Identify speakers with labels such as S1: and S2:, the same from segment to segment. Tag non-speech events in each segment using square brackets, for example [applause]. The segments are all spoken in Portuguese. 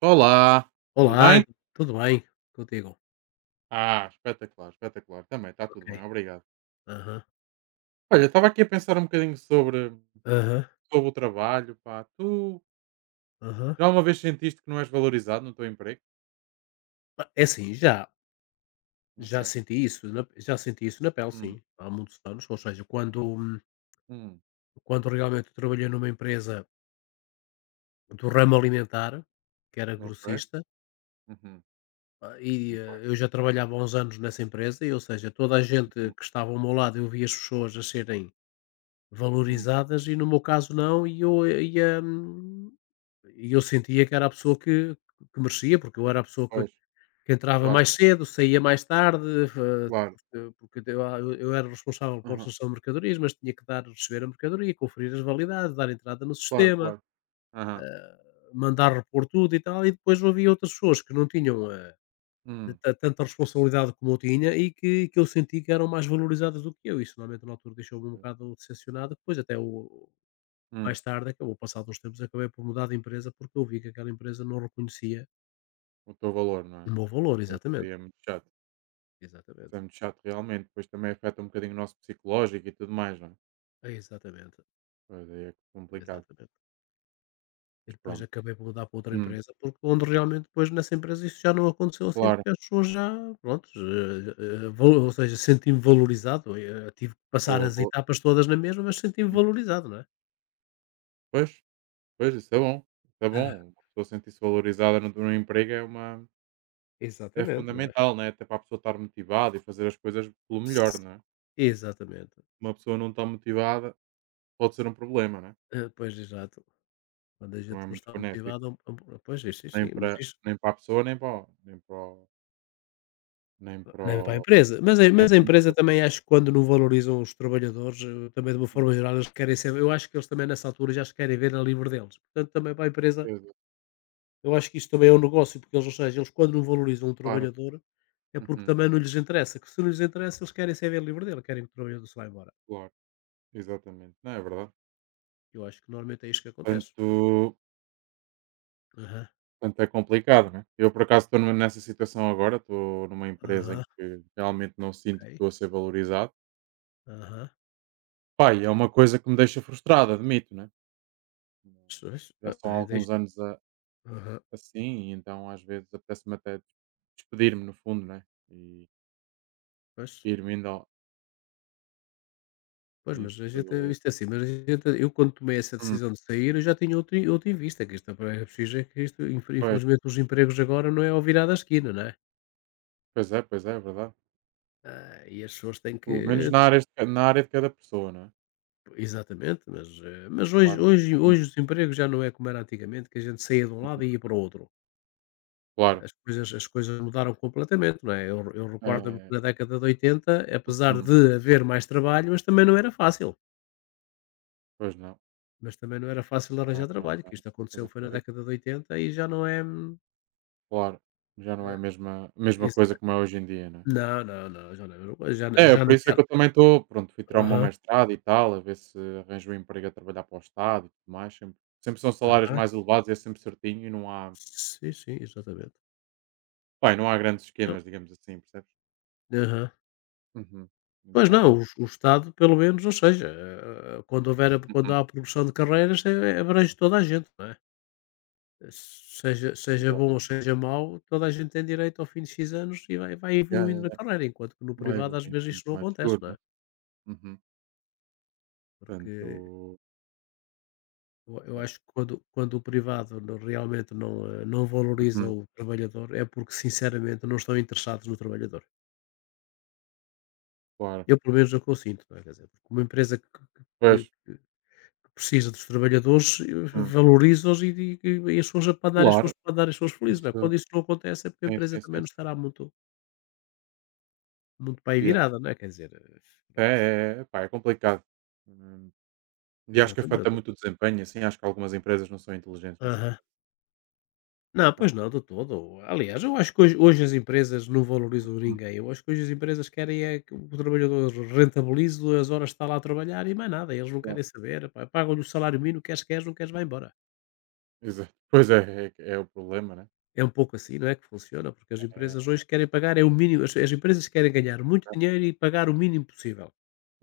S1: Olá, tudo
S2: Olá,
S1: bem?
S2: tudo bem? Contigo?
S1: Ah, espetacular, espetacular. Também está
S2: Ok.
S1: tudo bem, obrigado.
S2: Aham,
S1: Olha, estava aqui a pensar um bocadinho sobre,
S2: aham,
S1: sobre o trabalho, pá. Tu
S2: aham.
S1: já uma vez sentiste que não és valorizado no teu emprego?
S2: Ah, é assim,
S1: Ok.
S2: já senti isso na pele,
S1: Hum,
S2: sim, há muitos anos, ou seja,
S1: hum,
S2: quando realmente trabalhei numa empresa do ramo alimentar, que era
S1: ok.
S2: grossista,
S1: Uhum, muito bem.
S2: eu já trabalhava há uns anos nessa empresa, e, ou seja, toda a gente
S1: Hum,
S2: que estava ao meu lado, eu via as pessoas a serem
S1: hum,
S2: valorizadas e, no meu caso, não, e eu sentia que era a pessoa que merecia, porque eu era a pessoa que
S1: pois,
S2: Que entrava
S1: claro,
S2: mais cedo, saía mais tarde,
S1: claro.
S2: porque eu era responsável pela
S1: Aham,
S2: recepção de mercadorias, mas tinha que dar receber a mercadoria, conferir as validades, dar entrada no
S1: claro,
S2: sistema,
S1: claro. Aham.
S2: mandar repor tudo e tal, e depois havia outras pessoas que não tinham, eh,
S1: Hum,
S2: ta tanta responsabilidade como eu tinha e que eu senti que eram mais valorizadas do que eu. Isso normalmente na altura deixou-me um bocado decepcionado, depois até o mais
S1: hum,
S2: tarde acabou passado uns tempos, acabei por mudar de empresa, porque eu vi que aquela empresa não reconhecia
S1: o teu valor, não
S2: o
S1: é?
S2: meu valor.
S1: Pois, isso aí
S2: Exatamente,
S1: é muito chato.
S2: exatamente.
S1: Isso é muito chato realmente. Depois também afeta um bocadinho o nosso psicológico e tudo mais, não é?
S2: Exatamente,
S1: Pois aí é complicado.
S2: exatamente. E
S1: Mas
S2: depois
S1: pronto.
S2: acabei por mudar para outra
S1: Hum.
S2: empresa, porque onde realmente, depois, nessa empresa, isso já não aconteceu assim,
S1: Claro,
S2: porque as pessoas já, pronto, eh, eh, valo ou seja, senti-me valorizado, tive que passar
S1: vou
S2: as
S1: vou
S2: etapas todas na mesma, mas senti-me
S1: hum,
S2: valorizado, não é? [laughs]
S1: pois, pois, isso é bom, isso é
S2: Ah,
S1: bom. Uma pessoa sentir-se valorizada no emprego é uma é
S2: exatamente, não é?
S1: fundamental, né, até para a pessoa estar motivada e fazer as coisas pelo melhor,
S2: Ps-
S1: né.
S2: Exatamente.
S1: Uma pessoa não está motivada pode ser um problema, né?
S2: Ah, pois, exato. Quando a
S1: Não
S2: gente
S1: é
S2: não
S1: muito
S2: está
S1: benéfico,
S2: motivado, pois, sim, sim,
S1: nem
S2: sim, mas
S1: para
S2: isso
S1: nem para a pessoa, nem para o nem para o nem para
S2: não é para a
S1: o
S2: empresa. Mas,
S1: nem
S2: a
S1: para a
S2: empresa
S1: empresa.
S2: também, acho que quando não valorizam os trabalhadores, também, de uma
S1: Uhum,
S2: forma geral, eles querem ser, eu acho que eles também nessa altura já se querem ver a livre deles. Portanto, também para a empresa.
S1: exa
S2: Eu acho que isso também é um negócio, porque eles, ou seja, eles, quando não valorizam um
S1: claro.
S2: trabalhador, é porque
S1: Uhum,
S2: também não lhes interessa, que se não lhes interessa, eles querem ser bem livre dele, querem que o trabalhador se vá embora.
S1: claro, exatamente. Não, é verdade.
S2: Eu acho que normalmente é isto que acontece.
S1: Portanto,
S2: Aham,
S1: portanto, é complicado, né? Eu, por acaso, estou nessa situação agora. Estou numa empresa em
S2: aham,
S1: que realmente não sinto que
S2: ok,
S1: estou a ser valorizado.
S2: aham.
S1: Pai, é uma coisa que me deixa frustrado, admito, né?
S2: Pois,
S1: Já são alguns anos a-
S2: aham,
S1: assim, e então às vezes apetece-me até despedir-me, no fundo, né? E
S2: pois,
S1: ir-me indo ao...
S2: pois, mas a gente,
S1: Isso...
S2: isto é assim, eu, quando tomei essa
S1: Hum,
S2: decisão de sair, eu já tinha outro, outro em vista, que isto é é preciso, é que isto,
S1: pois,
S2: infelizmente, os empregos agora não é ao virar da esquina, não é?
S1: pois é, é verdade.
S2: Ah, e as pessoas têm
S1: Pelo menos
S2: que...
S1: na área, na área de cada pessoa, né?
S2: Exatamente, mas hoje,
S1: Claro.
S2: hoje,
S1: Hum,
S2: hoje os empregos já não é como era antigamente, que a gente saía de um lado
S1: uhum,
S2: e ia para o outro.
S1: claro.
S2: As coisas mudaram completamente, não é? Eu recordo-me
S1: É,
S2: que, na década de 80, apesar
S1: hum,
S2: de haver mais trabalho, mas também não era fácil.
S1: pois não.
S2: Mas também não era fácil
S1: Claro,
S2: arranjar
S1: não,
S2: trabalho,
S1: não,
S2: que
S1: não.
S2: isto
S1: Pois
S2: aconteceu foi na
S1: acredito.
S2: década de 80 e já não é.
S1: Claro, já não é
S2: Eh,
S1: a mesma coisa
S2: Exato.
S1: como é hoje em dia, né.
S2: Não, não, não, já não é a mesma coisa.
S1: É, é,
S2: Já
S1: por isso é que
S2: naquela.
S1: eu também estou pronto, fui tirar o meu
S2: Aham,
S1: mestrado e tal, a ver se arranjo um emprego a trabalhar para o Estado e tudo mais, sempre são salários
S2: aham.
S1: mais elevados, é sempre certinho e não há
S2: Sim, sim, exatamente.
S1: pá, não há grandes
S2: Não.
S1: esquemas, digamos assim, percebes?
S2: Aham.
S1: Uhum.
S2: Pois
S1: Então é
S2: não.
S1: bom.
S2: O Estado, pelo menos, ou seja, quando
S1: Uhum.
S2: há a progressão de carreiras, abrange toda a gente, não é? Seja bom ou
S1: Exatamente.
S2: seja mau, toda a gente tem direito ao fim de X anos e vai
S1: Yeah,
S2: evoluindo
S1: yeah,
S2: na
S1: yeah.
S2: carreira, enquanto que no
S1: Vai
S2: privado, às
S1: evoluindo, é
S2: vezes, isso
S1: muito
S2: não
S1: mais
S2: acontece,
S1: seguro,
S2: não
S1: né.
S2: é?
S1: Uhum.
S2: Porque
S1: Portanto,
S2: eu
S1: é.
S2: acho que quando o privado, não realmente não, não valoriza
S1: Uhum.
S2: o trabalhador, é porque, sinceramente, não estão interessados no trabalhador.
S1: Claro.
S2: Eu, pelo menos, é o que eu sinto, não é? Quer dizer, porque uma empresa que
S1: Pois.
S2: que que precisa dos trabalhadores,
S1: Hum.
S2: valoriza-os e di e as pessoas a para andar as
S1: Claro.
S2: pessoas para dar as pessoas felizes, não é?
S1: Isso
S2: Quando isso não acontece, é porque a
S1: sim,
S2: empresa
S1: sim,
S2: também
S1: sim,
S2: não
S1: sim.
S2: estará muito muito para aí
S1: Yeah.
S2: virada, não é? Quer dizer,
S1: É,
S2: pronto.
S1: é, é, é, pá, é complicado. Hum. E acho que afeta
S2: Exatamente.
S1: muito o desempenho, assim, acho que algumas empresas não são inteligentes nesse
S2: Aham.
S1: aspecto,
S2: Não,
S1: mas
S2: pois não, de todo. Aliás, eu acho que hoje as empresas não valorizam
S1: hum,
S2: ninguém. Eu acho que hoje as empresas querem é que o trabalhador rentabilize as horas que está lá a trabalhar e mais nada. Eles não
S1: claro,
S2: querem saber, epá, pagam-lhe o salário mínimo, queres, queres, não queres, vai embora.
S1: exato. [laughs] Pois é, é o problema, né?
S2: É um pouco assim, não é, que funciona, porque as empresas
S1: É,
S2: hoje querem pagar é o mínimo. As empresas querem ganhar muito
S1: é,
S2: dinheiro e pagar o mínimo possível.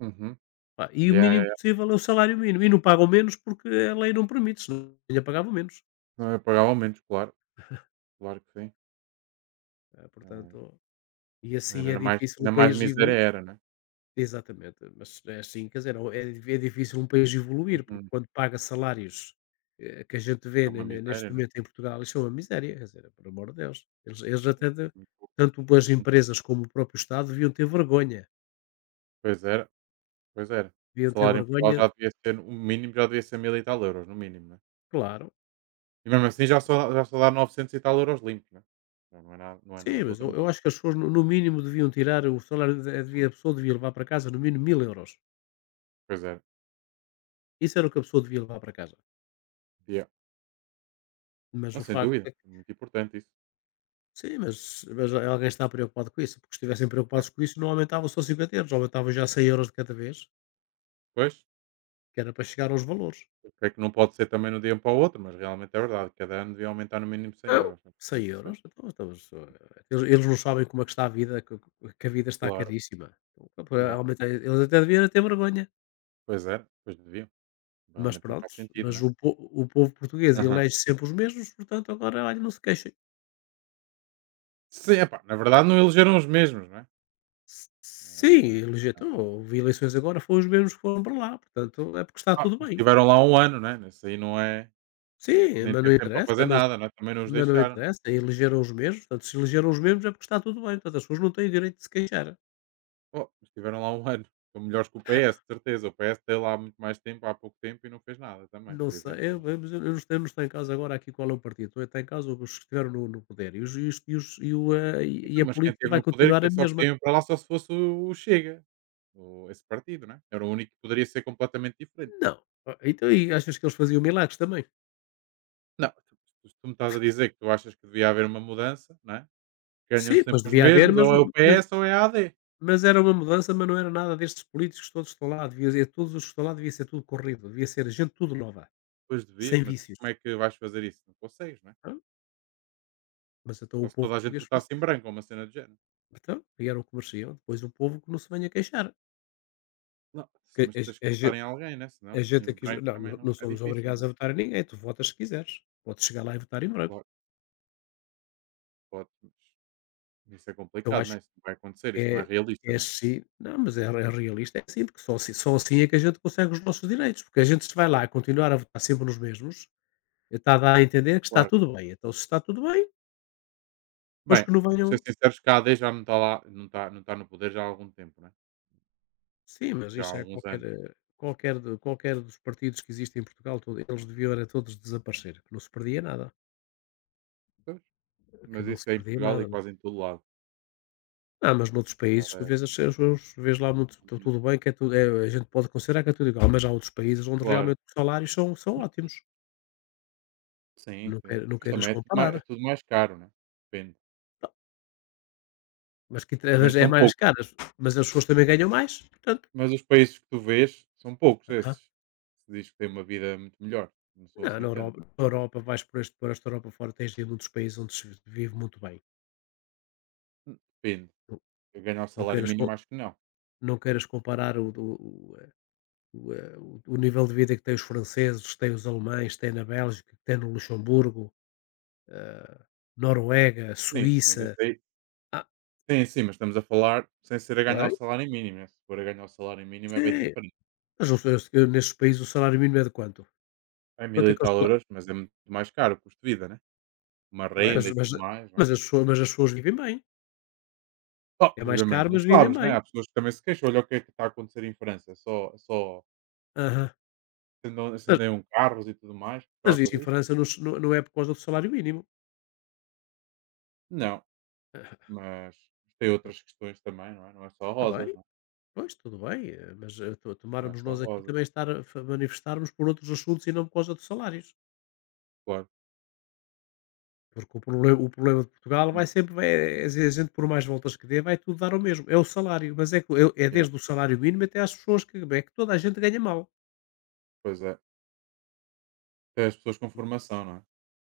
S1: uhum.
S2: Pá, e o
S1: Yeah, yeah,
S2: mínimo
S1: yeah.
S2: possível é o salário mínimo, e não pagam menos porque a lei não permite, senão ainda pagavam menos.
S1: Não é pagar aumentos, claro, claro que sim. Eh,
S2: Portanto, e assim é
S1: Era mais,
S2: difícil o
S1: ainda mais
S2: país
S1: miséria
S2: evoluir.
S1: era, né?
S2: Exatamente, mas é assim, quer dizer, ou é é difícil um país evoluir, porque
S1: Uhum.
S2: quando paga salários, que a gente
S1: É
S2: vê ne
S1: uma
S2: ne
S1: miséria,
S2: neste
S1: né?
S2: momento em Portugal, isso é uma miséria, quer dizer, por amor de Deus. Eles até de tanto as
S1: Uhum.
S2: empresas como o próprio Estado deviam ter vergonha.
S1: Pois era, pois era. O
S2: Deviam ter
S1: salário em Portugal
S2: vergonha,
S1: já devia ser, o mínimo já devia ser 1.000 e tal euros, no mínimo, né?
S2: claro.
S1: E mesmo assim já só dá 900 e tal euros limpos, né? Já não é nada, não é
S2: Sim,
S1: nada do
S2: mas eu
S1: outro
S2: eu
S1: mundo.
S2: acho que as pessoas, no mínimo, deviam tirar o salário devia
S1: Hum,
S2: a pessoa devia levar para casa, no mínimo, 1.000 euros.
S1: Pois era.
S2: Isso era o que a pessoa devia levar para casa.
S1: Yeah.
S2: Mas
S1: Não,
S2: o
S1: sem
S2: facto é
S1: dúvida,
S2: que...
S1: é muito importante isso.
S2: Sim, mas alguém está preocupado com isso? Porque, se estivessem
S1: É.
S2: preocupados com isso, não aumentavam só 50 euros, aumentavam já 100 euros de cada vez,
S1: Pois,
S2: que era para chegar aos valores.
S1: eu creio que não pode ser também no dia um para o outro, mas realmente é verdade. Cada ano devia aumentar no mínimo cem
S2: Não,
S1: euros. né? É
S2: cem
S1: interessante.
S2: euros Então, eles não sabem como é que está a vida, que a vida está
S1: Claro.
S2: caríssima. Então, para
S1: Yeah.
S2: aumentar eles até deviam era ter vergonha.
S1: Pois é, pois deviam.
S2: Mas,
S1: Realmente não faz
S2: prontos,
S1: sentido,
S2: mas
S1: né?
S2: o povo português
S1: Aham.
S2: elege sempre os mesmos. Portanto, agora, olha, não se queixem.
S1: Sim, epá, na verdade não elegeram os mesmos, né?
S2: S sim, elege então houve eleições agora, foram os mesmos que foram para lá, portanto é porque está
S1: Ah,
S2: tudo
S1: mas
S2: bem.
S1: estiveram lá um ano, né? Isso aí não é.
S2: Sim,
S1: Nem
S2: mas não
S1: teve tempo para
S2: interessa,
S1: fazer
S2: mas
S1: nada, né? Também não os
S2: mas não
S1: deixaram.
S2: interessa, elegeram os mesmos, portanto, se elegeram os mesmos, é porque está tudo bem, portanto as pessoas não têm o direito de se queixar.
S1: Oh, mas estiveram lá um [laughs] ano. São melhores que o PS, de certeza. O PS teve lá muito mais tempo, há pouco tempo, e não fez nada também,
S2: Não
S1: por
S2: sei,
S1: exemplo, né?
S2: eu não estou em casa agora aqui qual é o partido, estou está em casa os que estiveram no poder e os e os e os e o, eh, e a
S1: Mas quem
S2: política
S1: esteve
S2: vai
S1: no poder
S2: continuar
S1: que
S2: a
S1: é só
S2: mesma.
S1: podiam ir para lá só se fosse o Chega, o esse partido, né, era o único que poderia ser completamente diferente.
S2: Não. Então e achas que eles faziam milagres também?
S1: Não, se tu me estás a dizer que tu achas que devia haver uma mudança, né? É, ganham
S2: Sim,
S1: sempre
S2: pois
S1: os
S2: devia haver,
S1: mesmos, ou é o
S2: mas
S1: PS ou é a AD.
S2: mas era uma mudança, mas não era nada destes políticos todos que estão lá, devia ser todos os que estão lá devia ser tudo corrido, devia ser gente tudo nova,
S1: Pois devia,
S2: sem
S1: mas
S2: vícios.
S1: como é que vais fazer isso? Não consegues, né? É?
S2: Pronto, mas então
S1: Só
S2: o
S1: se
S2: povo
S1: toda a gente
S2: português começou.
S1: votasse em branco ou uma cena do género.
S2: Então, vieram o que mereciam, depois o povo que não se venha queixar,
S1: Não,
S2: que
S1: mas tens que votar em alguém, né,
S2: a
S1: senão
S2: gente
S1: em
S2: aqui
S1: branco
S2: não, não,
S1: também não
S2: não
S1: é
S2: somos
S1: difícil,
S2: obrigados
S1: né?
S2: a votar em ninguém. Tu votas se quiseres, podes chegar lá e votar em branco.
S1: Claro, podes, mas isso é
S2: Eu
S1: complicado,
S2: acho
S1: né,
S2: que
S1: isso não vai acontecer, isso não é
S2: é
S1: realista,
S2: é
S1: né?
S2: assim, não, mas é realista, é assim, porque só assim, só assim é que a gente consegue os nossos direitos, porque a gente, se vai lá continuar a votar sempre nos mesmos, está a dar a entender que está
S1: Claro.
S2: tudo bem. Então, se está tudo bem, depois
S1: Bem,
S2: que não
S1: temos
S2: venham.
S1: de ser sinceros que a AD já não está lá, não está no poder já há algum tempo, né,
S2: Sim, mas
S1: já há
S2: isso é
S1: alguns
S2: qualquer,
S1: anos.
S2: qualquer dos partidos que existem em Portugal, eles deviam era todos desaparecer, que não se perdia nada.
S1: Pois,
S2: Que
S1: mas
S2: não se
S1: isso é em
S2: perdia
S1: Portugal e
S2: nada, né?
S1: quase em todo lado.
S2: Ah, mas noutros países tu
S1: Eh,
S2: vês, vês lá muito,
S1: uhum,
S2: tudo bem, que é tudo, é, a gente pode considerar que é tudo igual, mas há outros países onde
S1: claro.
S2: realmente os salários são ótimos.
S1: Sim,
S2: Não,
S1: sim, sim,
S2: não
S1: mas
S2: queiras
S1: também é tudo
S2: comparar.
S1: mai é tudo mais caro, né, depende.
S2: Não.
S1: Também
S2: Mas é
S1: são
S2: mais
S1: poucos,
S2: caras, mas as pessoas também ganham mais, portanto.
S1: mas os países que tu vês são poucos esses, se diz que têm uma vida muito melhor, não são
S2: Não,
S1: assim tanto.
S2: Na Europa vais por, por esta Europa fora, tens aí muitos países onde se vive muito bem.
S1: Depende,
S2: Não,
S1: eu ganhar o
S2: não
S1: salário
S2: queiras,
S1: mínimo
S2: co-
S1: acho que não.
S2: não queiras comparar o, do- o, eh, o, eh, o nível de vida que têm os franceses, têm os alemães, têm na Bélgica, têm no Luxemburgo, eh, Noruega,
S1: Sim, mas isso
S2: Suíça.
S1: aí
S2: Ah,
S1: sim, sim, mas estamos a falar sem ser a ganhar o
S2: bem,
S1: salário mínimo, né, se for a ganhar o salário mínimo é bem
S2: sim.
S1: diferente.
S2: Mas não sei, nestes países o salário mínimo é de quanto?
S1: É mil
S2: Quanto é
S1: e
S2: que é o
S1: tal
S2: salário?
S1: euros, mas é muito mais caro o custo de vida, né? Uma
S2: Bem,
S1: renda e tudo mais, né?
S2: as pessoas vivem bem.
S1: Oh,
S2: É mais
S1: obviamente,
S2: caro,
S1: não
S2: mas vivem
S1: sabes,
S2: bem.
S1: né? Há pessoas que também se queixam, olha o que é que está a acontecer em França, só, só
S2: Aham.
S1: acendam,
S2: Mas,
S1: acendeiam carros e tudo mais por
S2: mas
S1: causa
S2: isso em
S1: disso.
S2: França não, não, não é por causa do salário mínimo.
S1: Não,
S2: [laughs]
S1: mas tem outras questões também, não é? Não é só
S2: Ah, tá
S1: rosas,
S2: bem.
S1: não é?
S2: Pois, tudo bem, mas
S1: Não é
S2: tomarmos
S1: só
S2: nós aqui
S1: rosas,
S2: também estar manifestarmos por outros assuntos e não por causa dos salários.
S1: claro.
S2: Porque o problema, de Portugal vai
S1: Hum,
S2: sempre, vai, a gente, por mais voltas que dê, vai tudo dar o mesmo. É o salário, mas é, que é
S1: yeah,
S2: desde o salário mínimo até às pessoas que, é que toda a gente ganha mal.
S1: pois é. Tem as pessoas com formação, não é?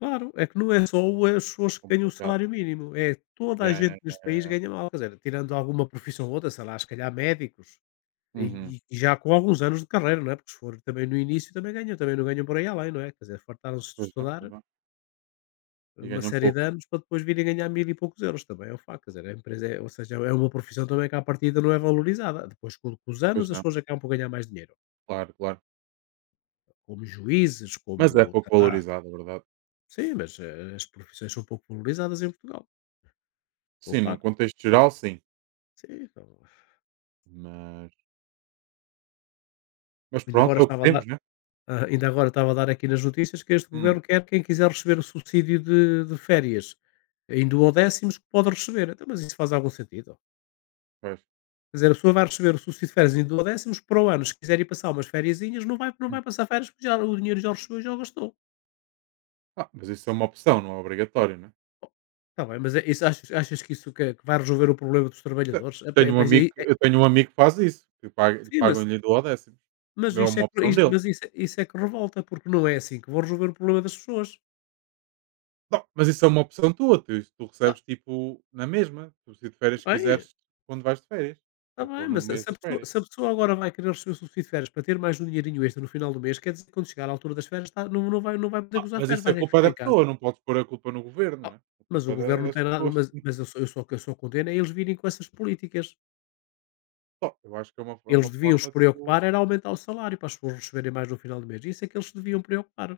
S2: Claro, é que não é só as pessoas que ganham o
S1: Complicado.
S2: salário mínimo, é toda a
S1: Yeah,
S2: gente
S1: yeah, yeah,
S2: neste
S1: yeah,
S2: país
S1: yeah.
S2: ganha mal. Quer dizer, tirando alguma profissão ou outra, sei lá, se calhar médicos,
S1: Uhum.
S2: e já com alguns anos de carreira, não é? Porque se for também no início também ganham, também não ganham por aí além, não é? Quer dizer, fartaram-se de
S1: Pois não,
S2: estudar
S1: pois não. E
S2: uma
S1: ganham
S2: série
S1: pouco,
S2: de
S1: não
S2: anos
S1: é?
S2: para depois virem ganhar mil e poucos euros, também é um facto, quer dizer, a empresa é ou seja, é uma profissão também que à partida não é valorizada, depois com os
S1: Pois
S2: anos as
S1: não,
S2: pessoas acabam por ganhar mais dinheiro,
S1: claro, claro.
S2: como juízes,
S1: Mas é
S2: como
S1: pouco
S2: sei
S1: valorizado, é verdade.
S2: sim, mas, as profissões são pouco valorizadas em Portugal, é um
S1: Sim, num
S2: facto.
S1: contexto geral, sim.
S2: Sim, então
S1: Mas mas
S2: ainda agora
S1: pronto, é o que
S2: estava a dar
S1: temos, né?
S2: ainda agora estava a dar aqui nas notícias que este
S1: Hum,
S2: governo quer quem quiser receber o subsídio de férias em duodécimos que pode receber, então mas isso faz algum sentido?
S1: pois.
S2: Quer dizer, a pessoa vai receber o subsídio de férias décimos para o ano, se quiser ir passar umas fériasinhas, não vai não
S1: Hum.
S2: vai passar férias, porque já o dinheiro já recebeu e já o gastou.
S1: Ah, mas isso é uma opção, não é obrigatório, né?
S2: Oh, está bem, mas é isso achas que isso que vai resolver o problema dos
S1: Até
S2: trabalhadores? É pa
S1: tenho um
S2: mas aí
S1: amigo que-
S2: é
S1: eu tenho um amigo que faz isso, que
S2: sim, mas
S1: pagam-lhe do ao décimo. É uma opção dele.
S2: isso é que revolta, porque não é assim que vão resolver o problema das pessoas.
S1: Não, mas isso é uma opção tua, tu isso tu
S2: Ah,
S1: recebes, tipo, na mesma, tu se de férias
S2: está bem,
S1: quiseres quando vais de férias,
S2: tá
S1: ou
S2: bem,
S1: pôr
S2: mas
S1: no
S2: se
S1: mês
S2: se a
S1: das
S2: pessoa
S1: férias.
S2: se a pessoa agora vai querer receber o subsídio de férias para ter mais um dinheirinho extra no final do mês, quer dizer que quando chegar à altura das férias está não vai poder
S1: Ah,
S2: gozar
S1: mas
S2: férias,
S1: isso
S2: vai
S1: é
S2: ter que
S1: culpa
S2: ficar
S1: da
S2: em
S1: pessoa,
S2: casa.
S1: não podes pôr a culpa no governo,
S2: Ah,
S1: né? A
S2: mas
S1: culpa
S2: o
S1: é da é
S2: governo não
S1: das
S2: tem nada
S1: pessoas.
S2: mas mas eu só que eu só condeno é eles virem com essas políticas.
S1: Só, eu acho que é
S2: Eles
S1: uma
S2: deviam se
S1: forma de tu
S2: preocupar era aumentar o salário para as pessoas receberem mais no final do mês. Isso é que eles se deviam preocupar.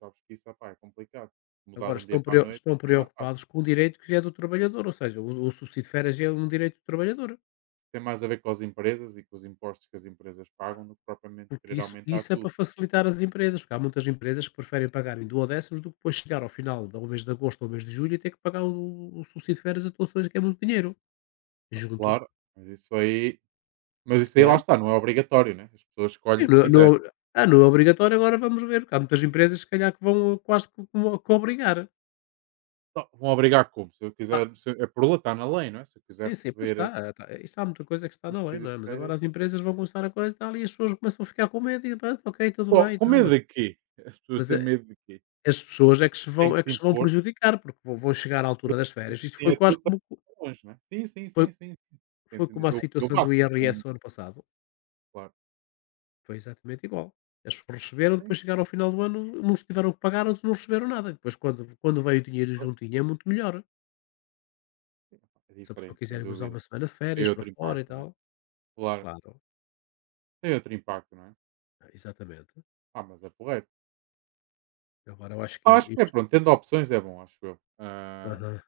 S1: sabes que isso, opá, é complicado. Mudar
S2: Agora
S1: de um dia para a noite
S2: estão
S1: não é fácil.
S2: preocupados com o direito que já é do trabalhador, ou seja, o subsídio de férias já é um direito do trabalhador,
S1: Tem mais a ver com as empresas e com os impostos que as empresas pagam do que propriamente
S2: porque
S1: querer
S2: isso
S1: aumentar
S2: isso é para
S1: tudo.
S2: facilitar as empresas, porque há muitas empresas que preferem pagar em duodécimos do que depois chegar ao final do mês de agosto ou mês de julho e ter que pagar o subsídio de férias a todos, que é muito dinheiro,
S1: Ah,
S2: junto,
S1: claro, mas isso aí mas isso aí
S2: não
S1: lá
S2: é?
S1: está, não é obrigatório, né, as pessoas
S2: Sim,
S1: escolhem se
S2: não, não.
S1: quiser.
S2: Ah, não é obrigatório, agora vamos ver, porque há muitas empresas se calhar que vão quase que como que obrigar.
S1: Então, vão obrigar como? Se eu
S2: Ah,
S1: quiser se é por lei, está na lei, não é? Se eu quiser
S2: sim, sim, pois
S1: receber eh,
S2: está, isso há muita coisa que está na lei,
S1: subsídio
S2: não
S1: de
S2: é, mas agora
S1: férias
S2: as empresas vão começar a coisa e tal e as pessoas começam a ficar com medo e pronto, ok, tudo
S1: co
S2: bem
S1: com
S2: e
S1: medo de quê? As pessoas
S2: mas a
S1: têm medo de quê?
S2: as pessoas é que se
S1: Têm
S2: vão
S1: que
S2: é
S1: se
S2: que se vão
S1: impor
S2: prejudicar, porque vão chegar à altura das férias, isto
S1: sim
S2: foi
S1: a
S2: quase
S1: tudo
S2: como co
S1: para longe, não é? Sim, sim,
S2: foi
S1: sim, sim, sim.
S2: foi como
S1: Entendeu?
S2: a
S1: Eu
S2: situação do
S1: bato-me
S2: IRS
S1: com
S2: o ano passado,
S1: claro.
S2: foi exatamente igual. As pessoas receberam,
S1: Sim,
S2: depois chegaram ao final do ano, uns tiveram que pagar, outros não receberam nada, depois quando veio o dinheiro juntinho é muito melhor.
S1: é
S2: Se a pessoa
S1: diferente, sem
S2: quiser usar
S1: dúvida.
S2: uma semana de
S1: Tem
S2: férias para
S1: outro
S2: fora e
S1: impacto, né.
S2: tal,
S1: Claro.
S2: claro,
S1: Tem outro impacto, não é?
S2: exatamente.
S1: Ah, mas é porreiro.
S2: Agora eu acho que
S1: Ah, acho
S2: ele
S1: que é,
S2: isso
S1: pronto, tendo opções é bom, acho eu. Ah,
S2: aham.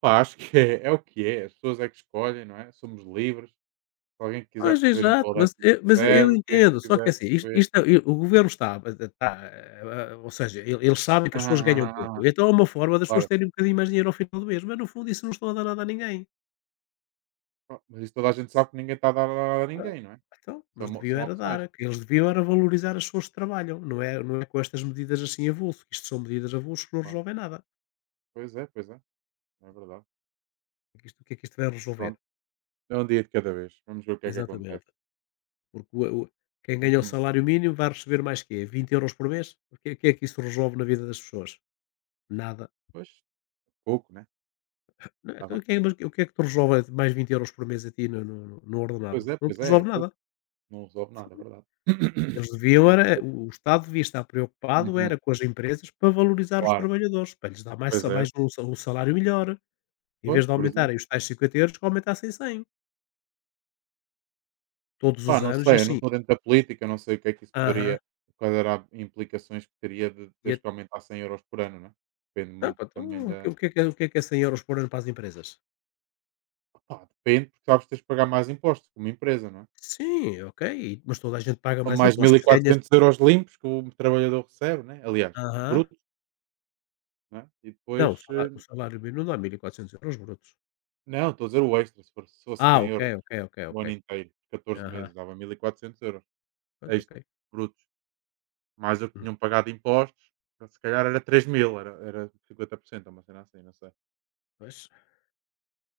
S1: pá, acho que [laughs] é, é o que é, as pessoas é que escolhem, não é? Somos livres. Se alguém quiser
S2: Pois,
S1: receber em
S2: exato, mas
S1: décimos
S2: eu
S1: recebe, quem
S2: entendo, só que
S1: quiser
S2: assim, isto
S1: receber.
S2: isto é o governo tá, ou seja, eles sabem que as pessoas
S1: Aham,
S2: ganham
S1: aham, aham,
S2: pouco, então é uma forma das pessoas
S1: claro.
S2: terem um bocadinho mais dinheiro ao final do mês, mas no fundo isso não estão a dar nada a ninguém.
S1: Ah, mas isso toda a gente sabe que ninguém está a dar nada a
S2: Ah,
S1: ninguém, não é?
S2: então,
S1: São,
S2: mas deviam
S1: são
S2: era dar,
S1: opções.
S2: que eles deviam era valorizar as pessoas que trabalham, não é com estas medidas assim a vulso, que isto são medidas avulso que não
S1: Claro.
S2: resolvem nada.
S1: Pois é, é verdade.
S2: O que é que isto o que é que isto vai resolver?
S1: Pronto, é um dia de cada vez. Vamos ver o que é que acontece.
S2: Exatamente. Porque o quem ganha o
S1: Uhum.
S2: salário mínimo vai receber mais quê? 20€ por mês? O que é que isso resolve na vida das pessoas? Nada.
S1: Pois, pouco, né?
S2: Não, então
S1: Dava...
S2: o que é que te resolve mais 20€ por mês a ti no ordenado? Não
S1: Pois
S2: te
S1: é, é
S2: resolve nada.
S1: pouco. Não resolve nada, é verdade.
S2: Eles
S1: [coughs] [clears throat]
S2: deviam
S1: Muito
S2: era
S1: pouco.
S2: o Estado devia estar preocupado
S1: Uhum.
S2: era com as empresas para valorizar os
S1: Claro,
S2: trabalhadores, para lhes dar
S1: pois
S2: mais
S1: era.
S2: um sa um salário melhor, em
S1: Pois,
S2: vez de
S1: por exemplo.
S2: aumentarem os tais 50€ que aumentassem 100 todos
S1: Pá,
S2: os
S1: não
S2: anos e
S1: sei, eu não
S2: assim.
S1: estou dentro da política, não sei o que é que isso
S2: Aham.
S1: poderia, quais eram as implicações que teria de
S2: E é
S1: teres que aumentar 100 euros por ano, não é? Depende
S2: não,
S1: muito
S2: pá,
S1: também
S2: então
S1: da.
S2: o que é 100€ por ano para as empresas?
S1: Pá, depende, porque sabes que tens de pagar mais impostos como empresa, não é?
S2: Sim, ok, mas toda a gente paga
S1: São
S2: mais
S1: mais mil
S2: impostos.
S1: e
S2: Se ganhas
S1: quatrocentos euros limpos que o trabalhador recebe, né? Aliás,
S2: aham.
S1: bruto, né? E
S2: Não,
S1: depois,
S2: o
S1: eh,
S2: salário mínimo dá 1400€ brutos.
S1: não, estou a dizer o extra, se fosse
S2: Ah,
S1: cem
S2: ok,
S1: euros
S2: ok, ok,
S1: o
S2: ok.
S1: ano inteiro, 14
S2: Aham,
S1: meses, dava 1.400€
S2: pois, ok.
S1: extra, brutos. Mais o que
S2: Hum,
S1: tinham pagado de impostos, então se calhar era 3.000 era era 50% uma cena assim, não sei,
S2: pois,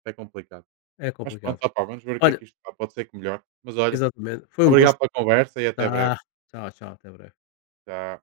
S1: é complicado.
S2: é
S1: Mas
S2: complicado.
S1: pronto, opá, vamos ver o que é
S2: Olha
S1: que isto dá, pode ser que melhor. Mas olha,
S2: exatamente, foi um gosto.
S1: obrigado pela conversa e até breve.
S2: Tá, tchau, tchau, até breve.
S1: Tchau.